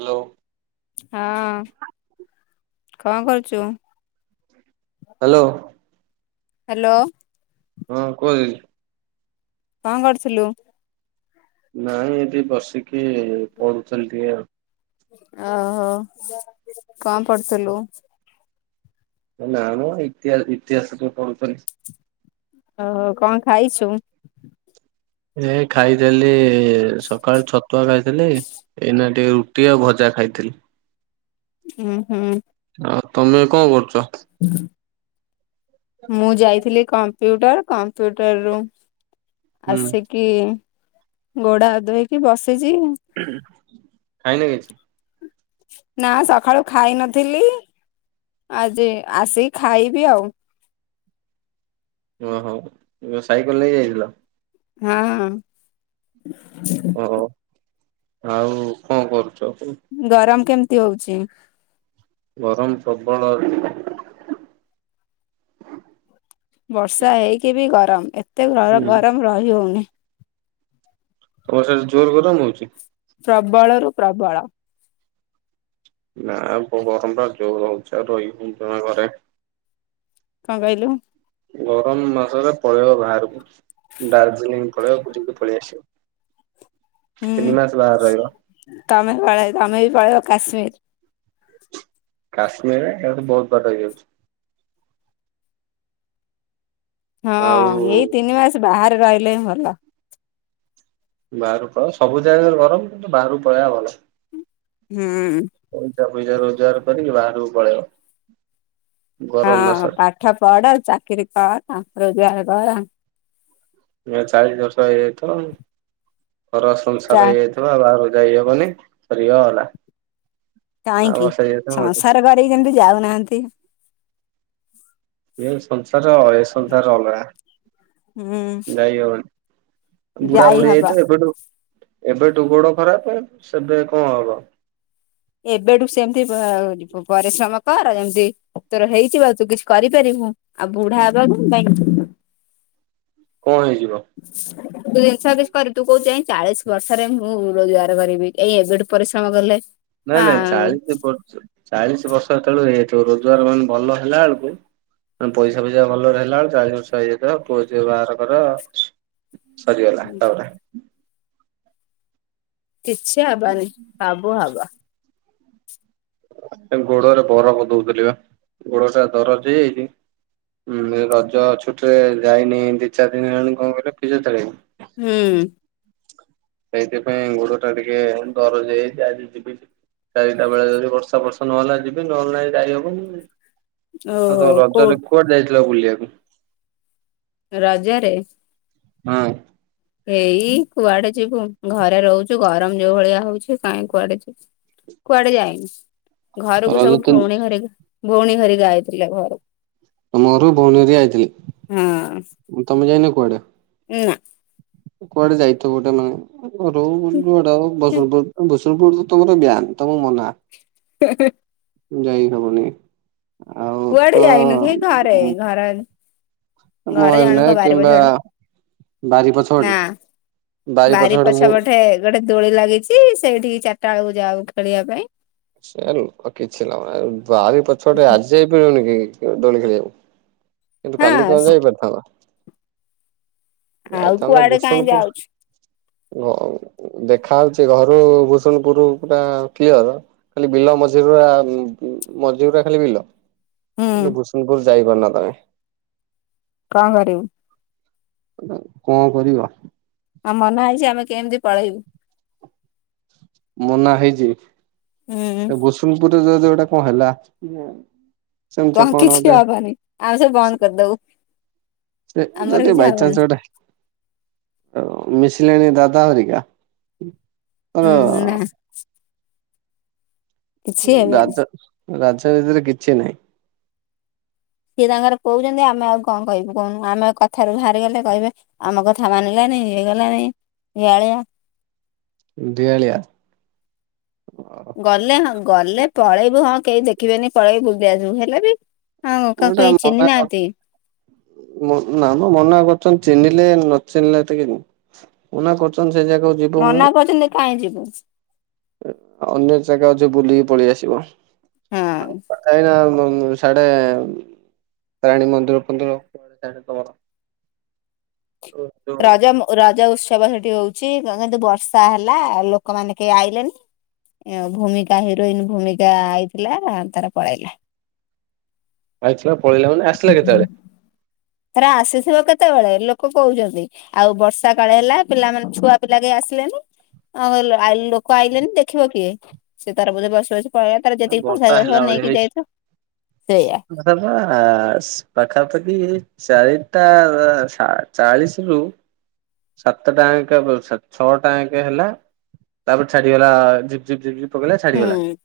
Hello. ହଁ କଁ କରୁଚୁ? ହାଲୋ। ହାଲୋ। ହଁ କୁହ ଦିଦି? କଁ କରୁଥୁଲୁ? ନାଇଁ ଏଇଠି ବସିକି ପଢୁଥିଲି ଟିକେ ଆଉ। ଓହୋ କଁ ପଢୁଥୁଲୁ। ଏ ନାଁ ମ ଇତିଆ ଇତିହାସ ଟିକେ ପଢ଼ୁଥିଲି। ଓହୋ କଣ ଖାଇଚୁ? ଏ ଖାଇଥେଲି ସକାଳେ ଛତୁଆ ଖାଇଥିଲି ଏଇନା ଟିକେ ରୁଟି ଆଉ ଭଜା ଖାଇଥିଲି। ଉୁଁ ହୁଁ। ଆଉ ତମେ କଁ କରୁଚ? [inaudible] ମୁଁ ଯାଇଥିଲି କମ୍ପ୍ୟୁଟର କମ୍ପ୍ୟୁଟର ରୁ ହୁଁ ଆସିକି ଗୋଡାହାତ ଧୋଇକି ବସିଚି। [unintelligible] ଖାଇଲେ କିଛି। ନାଁ ସଖାଳୁ ଖାଇ ନଥିଲି ଆଜି ଆସିକି ଖାଇବି ଆଉ। ଓହୋ ଏବେ ସାଇକଲ ନେଇ ଯାଇଥିଲ। ହଁ ହଁ [inaudible] ଓହ ଆଉ କଣ କରୁଚ? ଗରମ କେମିତି ହଉଚି? ଗରମ ପ୍ରବଳ ହଉଚି। ବର୍ଷା ହେଇକି ବି ଗରମ ଏତେ ଗର ହୁଁ। ଗରମ ରହି ହଉନି। ହଁ ସାର ଜୋର ଗରମ ହଉଛି। ପ୍ରବଳରୁ ପ୍ରବଳ। ନାଁ ଗରମଟା ଜୋର ହଉଚି ଆଉ ରଇ ହଉନି ଜମା ଘରେ। କଁ କଇଲୁ? ଗରମ ମାସରେ ପଳେଇବ ଭାଆରକୁ ଡାର୍ଜିଲିଂ ପଳେଇବା ବୁଲିକି ପଳେଇ ଆସିବ। ହୁଁ ତିନି ମାସ ବାହାରେ ରହିବ ତମେ ପଳେଇବ ତମେ ବି ପଳେଇବ କାଶ୍ମୀର। କାଶ୍ମୀର ଏଇଠୁ ବହୁତ ବାଟ ହେଇଯାଉଛି। ଆଉ ହଁ ଏଇ ତିନି ମାସ ବାହାରେ ରହିଲେ ହିଁ ଭଲ। ବାହାରୁକୁ ପଳେଇବା ସବୁ ଜାଗାରେ ଗରମ କିନ୍ତୁ ବାହାରୁକୁ ପଳେଇବା ଭଲ। ହୁଁ। ଟଙ୍କା ପଇସା ରୋଜଗାର କରିକି ବାହାରକୁ ପଳେଇବ ଗରମ ହଁ ମାସରେ। ପାଠ ପଢ ଚାକିରି କର ରୋଜଗାର କର ଏ ଚାଳିଶ ବର୍ଷ ହେଇଆଇଥିବ ଘର ଚା ସଂସାର ହେଇଆଇ ଥିବ ବାହାରକୁ ଯାଇହବନି ସରିଗଲା। ଆଉ କାଇଁକି ବର୍ଷା ହେଇଯାଇଥିବ। ସଂସାର କରିକି ଯେମିତି ଯାଉନାଆନ୍ତି। ଏ ସଂସାର ଏ ସଂସାର ଅଲଗା ହୁଁ। ଯାଇ ହବନି। ବୁଢା ଯାଇ ବୁଢି ହବ ହେଇଯାଇଥିବେ ଏବେଠୁ ଏବେଠୁ ଗୋଡ ଖରାପ ସେବେ କଣ ହବ। ଏବେଠୁ ସେମତି ପରିଶ୍ରମ କର ଯେମତି ତୋର ହେଇଛି ବା ତୁ କିଛି କରିପାରିବୁ ଆଉ ବୁଢା ହେବା କଣ ପାଇଁ ଯିବୁ କଅଁ ହେଇଯିବ। ଜିନିଷ କି କରି ତୁ କହୁଛୁ ଏଁ ଚାଳିଶ ବର୍ଷରେ ମୁଁ ରୋଜଗାର କରିବି ଏଇ ଏବେଠୁ ପରିଶ୍ରମ କଲେ। ନାଇଁ ଆ ନାଇଁ ଚାଳିଶ ବର୍ ଚାଳିଶ ବର୍ଷ ତେଳୁ ଏତୁ ରୋଜଗାର ମାନେ ଭଲ ହେଲା ବେଳକୁ ପଇସା ଫଇସା ଭଲରେ ହେଲା ବେଳେ ଚାଳିଶ ବର୍ଷ ହେଇଯାଇ ତ ପୁଅ ଝିଅ ବାହାଘର କର। ସରିଗଲା ତାପରେ କିଛି ହବନି ସବୁ ହବ। ଗୋଡରେ ବରଫ ଦଉଥିଲି ବା ଗୋଡ ଟା ଦରଜ ହେଇଯାଇଛି। ହୁଁ ରଜ ଛୁଟି ରେ ଯାଇନି ଦି ଚାରି ଦିନ ହେଲାଣି କଣ କହିଲ ପିଜଓ ଥେରାପୀ। ହୁଁ। ସେଇଥିପାଇଁ ଗୋଡ ଟା ଟିକେ ଦରଜ ହେଇଯାଇଛି ଆଜି ଯିବି। ଚାରିଟା ବେଳେ ଯଦି ବର୍ଷା ବର୍ଷା ନହେଲା ଯିବି ନହେଲା ନାହିଁ ଯାଇହବନି। ଓହୋ ତମ କୋଉ ରଜରେ କୁଆଡେ ଯାଇଥିଲ ବୁଲିବାକୁ? ରଜରେ ହୁଁ। ଏଇ କୁଆଡେ ଯିବୁ ଘରେ ରହୁଛୁ ଗରମ ଯୋଉ ଭଳିଆ ହଉଛି କାଇଁ କୁଆଡେ ଯିବୁ। କୁଆଡେ ଯାଇନୁ ଘରକୁ ରଜ ସବୁ ତିନି ଭଉଣୀ ଘରେ ଭଉଣୀ ଘରିକା ଆଇଥିଲେ ଘରକୁ। ତମ ଘରକୁ ଭଉଣୀ ହେରିକା ହଁ ଆଇଥିଲେ ତମେ ଯାଇନ କୁଆଡେ? ନା। କୁଆଡେ ଯାଇଥବୁ ଗୋଟେ ମାନେ ଘରୁ ଯୁଆଡେ ହଉ ବସୁରପୁର ଭୁ ପୁର୍ ତମର ବ୍ୟାନ ତମକୁ ମନା। [unintelligible] ଯାଇ ହବନି। ଆଉ ତ କୁଆଡେ ଯାଇନୁ ସେଇ ଘରେ ଘରେ ଘରେ ଜଣଙ୍କ ମହାବିନାୟକ ବାରି କିମ୍ବା ପଛପଟେ ବାରି ନା ପଛପଟେ ବାରି ପଛପଟେ ପଛ ମୁଁ ପଠେ ଗୋଟେ ଦୋଳି ଲାଗିଛି ସେଇଠିକି ଚାରିଟା ଏଳକୁ ଯାଉ ଖେଳିବା ପାଇଁ। ସେ ଲ କିଛି ଲାଭନାଇଁ ବାରି ପଛପଟେ ଆଜି ଯାଇପାରିବନି କାଇଁକି ଦୋଳି ଖେଳିବାପାଇଁ କିନ୍ତୁ କାଲି ହଁ କଣ ଯାଇପାରିଥାନ୍ତ? ଆଉ ଯାଇଥାନ୍ତ କୁଆଡେ କାହିଁ ଭୂଷଣ୍ଡପୁର ଯାଉଛୁ ଦେଖା ଆଉଛି ଘରୁ ଭୂଷଣ୍ଡପୁରୁ ଟା କ୍ଲିଅର। ଖାଲି ବିଲ ମଝି ଗୁରା ମଝି ଗୁରା ଖାଲି ବିଲ ହୁଁ କିନ୍ତୁ ଭୂଷଣ୍ଡପୁର ଯାଇପାରୁ ନା ତମେ। କଣ କରିବୁ। କଣ କରିବ। ଆମ ମନ ହେଇଛି ଆମେ କେମିତି ପଳେଇବୁ। ମନା ହେଇଛି ହୁଁ ସେ ଭୂସୁଣ୍ଡପୁରେ ଯଦି କଣ ଗୋଟେ ହେଲା ସେମିତି କଣ କିଛି ଗୋଟେ ହବନି ଆମ ସବୁ ବନ୍ଦ କରିଦବୁ। ସେ ଆମର ଯଦି କିଛି ହବନି। ବାଇଚାନ୍ସ ଗୋଟେ ଆ ମିଶିଲାଣି ଦାଦା ହରିକା? ତାର ହୁଁ ନା। କିଛି ହେବେନି ରାଜ ରାଜନୀତିରେ କିଛି ନାହିଁ। ସିଏ ତାଙ୍କର କହୁଛନ୍ତି ଆମେ ଆଉ କଣ କହିବୁ କହୁନୁ ଆମେ କଥାରୁ ବାହାରିଗଲେ କହିବେ ଆମ କଥା ମାନିଲାନି ଇଏକଲାନି ଡ଼ିହାଳିଆ। ଡିହାଲିଆ। ଗଲେ ହଁ ଗଲେ ପଳେଇବୁ ହଁ କେହି ଦେଖିବେନି ପଳେଇବୁ ବୁଲି ଆସିବୁ ହେଲେ ବି ହଁ ଗୋ ଗୋଟେ କକେଇ ଚିହ୍ନି ମନା ନାହାଁନ୍ତି। ନା ମ ମନା କରୁଛନ୍ତି ଚିହ୍ନିଲେ ନ ଚିହ୍ନିଲେ ଟିକେ ମନା କରୁଚନ୍ତି ସେ ଜାଗାକୁ ଯିବୁନି ମନା କରୁଛନ୍ତି କାହିଁ ଯିବୁ। ଅନ୍ୟ ଜାଗା ଅଛି ବୁଲିକି ପଳେଇ ଆସିବ ହଁ ଆ ଏଇନା ବ ମ ହାଡେ ରାଣୀ ମନ୍ଦିର ଫନ୍ଦିର ହିଆଡେ ଡମର ଓ [inaudible] ରଜ ମୋ ରଜ ଉତ୍ସବ ହେଠି ହଉଛି କିନ୍ତୁ ବର୍ଷା ହେଲା ଲୋକମାନେ କେହି ଆଇଲେନି ଭୂମିକା ହିରୋଇନ ଭୂମିକା ଆଇଥିଲା ତାର ପଳେଇଲା। ଆାଇଥିଲା ପଳେଇଲା ମାନେ ଆସିଲା କେତେବେଳେ? ହେରା ଆସିଥିବ କେତେବେଳେ ଲୋକ କହୁଛନ୍ତି। ଆଉ ବର୍ଷା କାଳେ ହେଲା ପିଲାମାନେ ଛୁଆ ପିଲା କେହି ଆସିଲେନି। ହଁ ଆଇ ଲୋକ ଆଇଲେନି ଦେଖିବ କିଏ ସେ ତାର ବୋଧେ ବସିବସି ପଳେଇଲା। ତାର ଯେତିକି ପଇସା ବର୍ଷା ପତ୍ର ହେଲା ସବୁ ନେଇକି ଯାଇଥିବ ସେଇଆା। ହେଟା ପା ପାଖାପାଖି ଚାରିଟା ସା ଚାଳିଶରୁ ସାତଟା ଆଙ୍କେ ଛଅଟା ଆଙ୍କେ ହେଲା ତାପରେ ଛାଡିଗଲା ଝିପି ଝିପି ଝିପି ଝିପି। ପକେଇଲା ଛାଡିଗଲା ହୁଁ।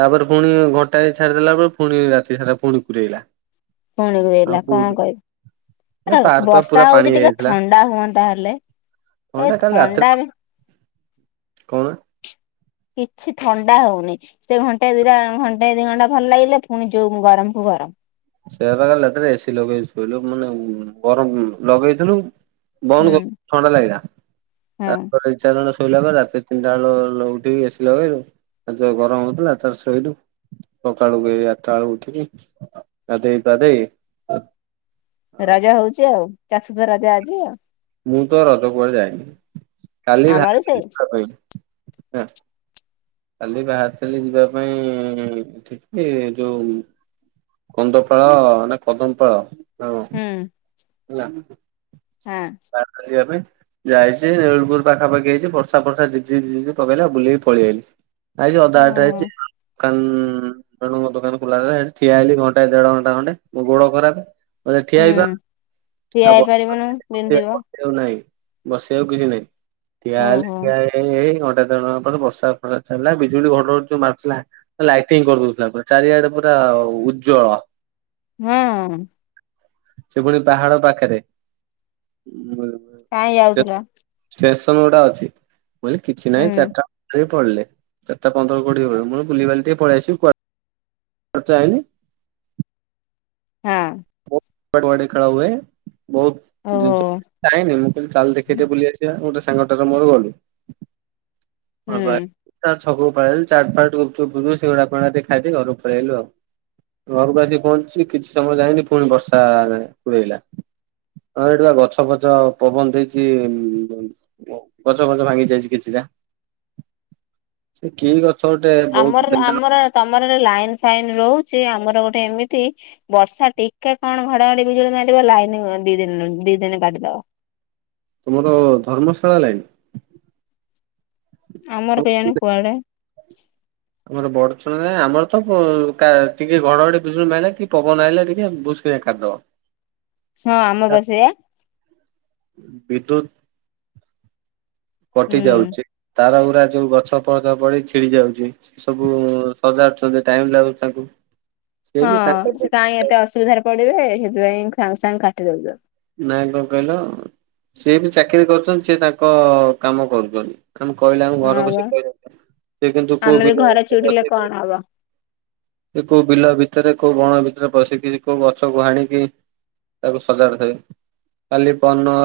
ତାପରେ ଫୁଣି ଘଣ୍ଟାଏ ଛାଡିଦେଲା ପରେ ଫୁଣି ରାତି ସାରା ପୁଣି ପୁରେଇଲା। ପୁଣି ଗୁରେଇଲା କଣ ଏ କହିବି ପାର୍କ ବା ପୁରା ବର୍ଷା ପାଣି ହଉଛି ଟିକେ ଥ ହେଇଯାଇଥିଲା ଥଣ୍ଡା ହୁଅନ୍ତା ହେଲେ କଣ ଏ ଟା କାଲି ଥଣ୍ଡା ରାତିରେ ବି କଣ? କିଛି ଥଣ୍ଡା ହଉନି। ସେ ଘଣ୍ଟେ ଦିଟା ଘଣ୍ଟେ ଦି ଘଣ୍ଟା ଭଲ ଲାଗିଲେ ପୁଣି ଯୋଉ ଗରମକୁୁ ଗରମ। ସେଇଆ ପାକାଲି ରାତିରେ ଏସି ଲଗେଇକି ଶୋଇଲୁ ମାନେ ଗରମ ଲଗେଇଥିଲୁ ବନ୍ଦ କଲୁ, ହୁଁ ଥଣ୍ଡା ଲାଗିଲା, ହଁ। ତାପରେ ଇଛା ହେଲାନି ଶୋଇଲା ପରେ, ରାତି ତିନିଟା ବେଳୁ ଉଠିକି ଏସି ଲଗେଇଲୁ, ଆଉ ଯେଉ ଗରମ ହେଉଥିଲା, ତାରେ ଶୋଇଲୁ। ସକାଳୁକୁ ଏଇ ଆଠଟା ବେଳକୁ ଉଠିକି, ଗାଧେଇ ପାଧେଇ ରଜ ହଉଛି ଆଉ, [unintelligible] ଆଜି ଆଉ। ମୁଁ ତ ରଜ କୁଆଡ ଯାଇନି, କାଲି ଆମର ବାହାରିଥିଲି ସେଇ ଯିବାପାଇଁ। କାଲି ବାହାରି ଥିଲି ଯିବା ପାଇଁ ଠିକି, ଯୋଉ କନ୍ଦପାଳ, ନା କଦମପାଳ? ହଁ। ହୁଁ। ହେଲା, ହଁ ତାପରେ ଯିବା ପାଇଁ। ଯାଇଛି, ରେଳପୁରୁ ପାଖାପାଖି ହେଇଛି, ବର୍ଷା ଫର୍ଷା ଝିପି ଝିପି ଝିପି ଝିପି ପକେଇଲା, ବୁଲେଇକି ପଳେଇ ଆଇଲି। ଆଇଚି, ଅଧା ହୁଁ ବାଟରେ ହେଇଚି, କନ୍ ତେଣୁ ମୋ ଦୋକାନ ଖୋଲାହେଲେ, ହେଠି ଠିଆ ହେଲି ଘଣ୍ଟା ଦେଢ ଘଣ୍ଟା ଖଣ୍ଡେ, ମୋ ଗୋଡ ଖରାପ, ଠିଆ ହୁଁ। ହେଇବା ଠିଆ ହେଇପାରିବୁନୁ, ବିନ୍ଧିବ। ଉ ନାଇଁ, ବସିଆକୁ କିଛି ନାହିଁ, ଠିଆ ହେଲେ, ଓହୋ ଠିଆ ହେ ଏ ଏଇ ଘଣ୍ଟେ ଦେଢ଼ ଘଣ୍ଟା ପରେ ବର୍ଷା ପୁରା ଛାଡିଲା, ବିଜୁଳି ଘଡଘଡ଼ି ଯୋଉ ମାରୁଥିଲା। ଲାଇଟିଂ କରିଦଉଥିଲା ପୁରା, ଚାରିଆଡେ ପୁରା ଉଜ୍ଜଳ। ହୁଁ ଉଁ। ସେ ପୁଣି ପାହାଡ ପାଖରେ। କାଇଁଁ ଯାଉଥିଲ? ଷ୍ଟେସନ ଗୁଡା ଅଛି, ମୁଁ କହିଲି କିଛି ହୁଁ ନାହିଁ, ଚାରିଟା କୋଡିଏ ପଳିଲେ, ଚାରିଟା ପନ୍ଦର କୋଡିଏ ବେଳୁ, ମୁଁ ବୁଲିବାଲି ଟିକେ ପଳେଇ ଆସିବି, କୁଆ [unintelligible] ହଁ ଅଁ। [unintelligible] ବାଡ଼ି ଖେଳ ହୁଏ, ବହୁତ ଓହୋ ଜିନିଷ, ମୁଁ ଯାଇନି, ମୁଁ କହିଲି ଚାଲ ଦେଖେ ବୁଲି ଆସି ବୁଲିଆସିବା, ଗୋଟେ ସାଙ୍ଗଟାରେ ମୋର ଗଲୁ, ହ ଭା ହୁଁ ତା ଛକୁକୁ ପଳେଇ ଆଇଲି, ଚାଟଫାଟ, ଗୁପୁଚୁୁପ ଫୁପଚୁପ ସେଗୁଡା [unintelligible] ଖାଇଦି ଘରକୁ ପଳେଇଆଇଲୁ ଆଉ। ଘରକୁ ଆସିିକି ପହଞ୍ଚୁଛିି, କିଛି ସମୟ ଯାଇନି, ପୁଣି ବର୍ଷା କୁରେଇଲା। ହଁ, ହେଠି ବା ଗଛ ଫଛ ପବନ ଦେଇଛିି [unintelligible] ଓ, ଗଛ ଫଛ ଭାଙ୍ଗି ଯାଇଛି କିଛିଟା। [unintelligible] ସେ କି ଗଛ ଗୋଟେ, ଆମର ବହୁତ ଡେଙ୍ଗା ଆମର ତମର ହେଲେ ଲାଇନ ଫାଇନ ରହୁଚି, ଆମର ଗୋଟେ ଏମିତି ବର୍ଷା ଟିକେ କଣ ଘଡଘଡି ବିଜୁଳି ମାରିବ, ଲାଇନ ଦି ଦିନି, ଦି ଦିନି କାଟିଦବ। ତୁମର ଧର୍ମଶାଳା ଲାଇନ? ଆମର କେଇଆଣି କୁଆଡେ? ଆମର ବଡଚଣା ରେ, ଆମର ତ ଟିକେ ଘଡଘଡି ବିଜୁଳି ମାଇଲା କି, ପବନ ଆଇଲେ ଟିକେ, ଭୁସ ସେୟା ଖାଦ ହଁ, ଆମ ପା ସେଇଆ। ବିଦ୍ୟୁତ୍, କଟି ହୁଁ ଯାଉଚି। ତାର ଗୁରା ଯୋଉ, ଗଛ ପଛ ପଡି ଛିଡି ଯାଉଚି। ସବୁ ସଜାଡୁଛନ୍ତି, ଟାଇମ ଲାଗୁଛି ତାଙ୍କୁ। ସିଏ ବି ହଁ, ତାଙ୍କ ସେ କାଇଁ ଏତେ ଅସୁବିଧାରେ ପଡିବେ, ହେଇଥି ପାଇଁ ସାଙ୍ଗେ ସାଙ୍ଗେ କାଟି ଦଉଚ ନାଇଁ, କଣ କହିଲ? ସିଏ ବି ଚାକିରି କରୁଚନ୍ତି, ସିଏ ତାଙ୍କ କାମ କରୁଚନ୍ତି। ଆମକୁ କହିଲେ ଆମ ଘର ହଁ ବା ବସି କହି ଦଉଚନ୍ତି, ସେ କିନ୍ତୁ କୋଉ ଆମେ ବି ପିଲା ଘରେ ଚିଡିଲେ କଣ ହବ? ସେ କୋଉ ବିଲ ଭିତରେ କୋଉ ବଣ ଭିତରେ ବସିକି କୋଉ ଗଛକୁ ହାଣିକି ତାକୁ ସଜାଡିଦେବେ କାଲି ପଅନ।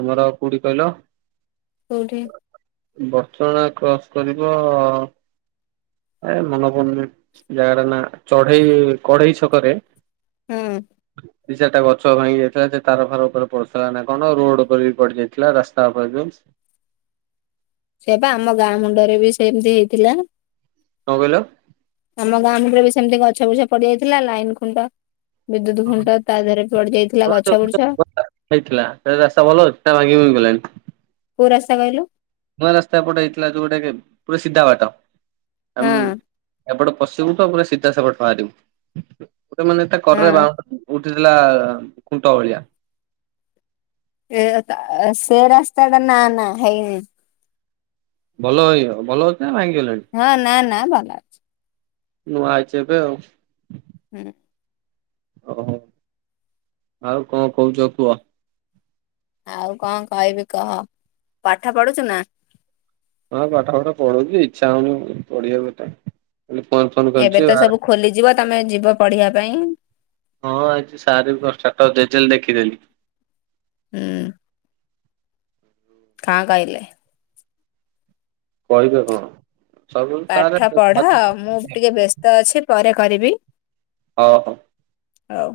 ଆମର କୋଠି କହିଲ? କୋଉଠି? ବଡଚଣା କ୍ରସ୍ କରିବ ଏ ମନ ପଡୁନେହିଁ ଜାଗଟା ନା ଚଢେଇ କଢେଇ ଛକରେ। ହୁଁ। ଦିଚାରିଟା ଗଛ ଭାଙ୍ଗି ଯାଇଥିଲା ସେ ତାର ଫାର ଉପରେ ପଡ଼ିଥିଲା ନା କଣ ରୋଡ ଉପରେ ବି ପଡି ଯାଇଥିଲା ରାସ୍ତା ଉପରେ ବିନିସ୍ ସେ ପା ଆମ ଗାଁ ମୁଣ୍ଡରେ ବି ସେମିତି ହେଇଥିଲା। କଣ କହିଲ? ଆମ ଗାଁମୁଣ୍ଡ ରେ ବି ସେମିତି ଗଛ ଗୁଛା ପଡି ଯାଇଥିଲା ଲାଇନ ଖୁଣ୍ଟ ବିଦ୍ୟୁତ ଫୁଣ୍ଟ ତା ଦେହରେ ପଡି ଯାଇଥିଲା ଗଛ ବୁଛ। ହେଇଥିଲା ଏବେ ରାସ୍ତା ଭଲ ଅଛି ନା ଭାଙ୍ଗି ଭୁଙ୍ଗି ଗଲାଣି? କୋଉ ରାସ୍ତା କହିଲୁ? ନୂଆ ରାସ୍ତା ଏପଟେ ହେଇଥିଲା ଯୋଉ ଟାକି ପୁରା ସିଧା ବାଟ ଆମୁ ହଁ ଏପଟେ ପଶିବୁ ତ ପୁରା ସିଧା ସେପଟ ବାହାରିବୁ ଗୋଟେ ମାନେ ତା ହଁ କରରେ ବାଉଁ ଉଠିଥିଲା ଖୁଣ୍ଟ ଭଳିଆ। ଏ ସେରାସ୍ତାଟା ନା ନା ହେଇନି। ଭଲ ହେଇ ଭଲ ଅଛି ନା ଭାଙ୍ଗିଗଲାଣି? ହଁ ନା ନା ଭଲ ଅଛି। ନୂଆ ହେଇଚି ଏବେ ଆଉ। [inaudible] ଓହୋ ଆଉ କଣ କହୁଚ କୁହ? ଆଉ କଣ କହିବି କହ ପାଠ ପଢୁଛୁ ନା? ହଁ ପାଠ ପାଠ ପଢୁଚି ଇଚ୍ଛା ହଉନି ପଢିବା ହେଟା। ଏବେ ତ ସବୁ ଖୋଲିଯିବ ତମେ ଯିବ ପଢିବା ପାଇଁ। ହଁ ଆଜି ସାରେ ଦଶଟା ତ ଦେଇଥିଲେ ଲେଖିଦେଲି। ଏଁ। କାଁ କହିଲଲେ? କହିବେ କଣ ସବୁ ସାରେ ପାଠ ହଉ ପଢ ମୁଁ ଟିକେ ବ୍ୟସ୍ତ ଅଛି ପରେ କରିବି। ହଉ ହଉ। ହଉ।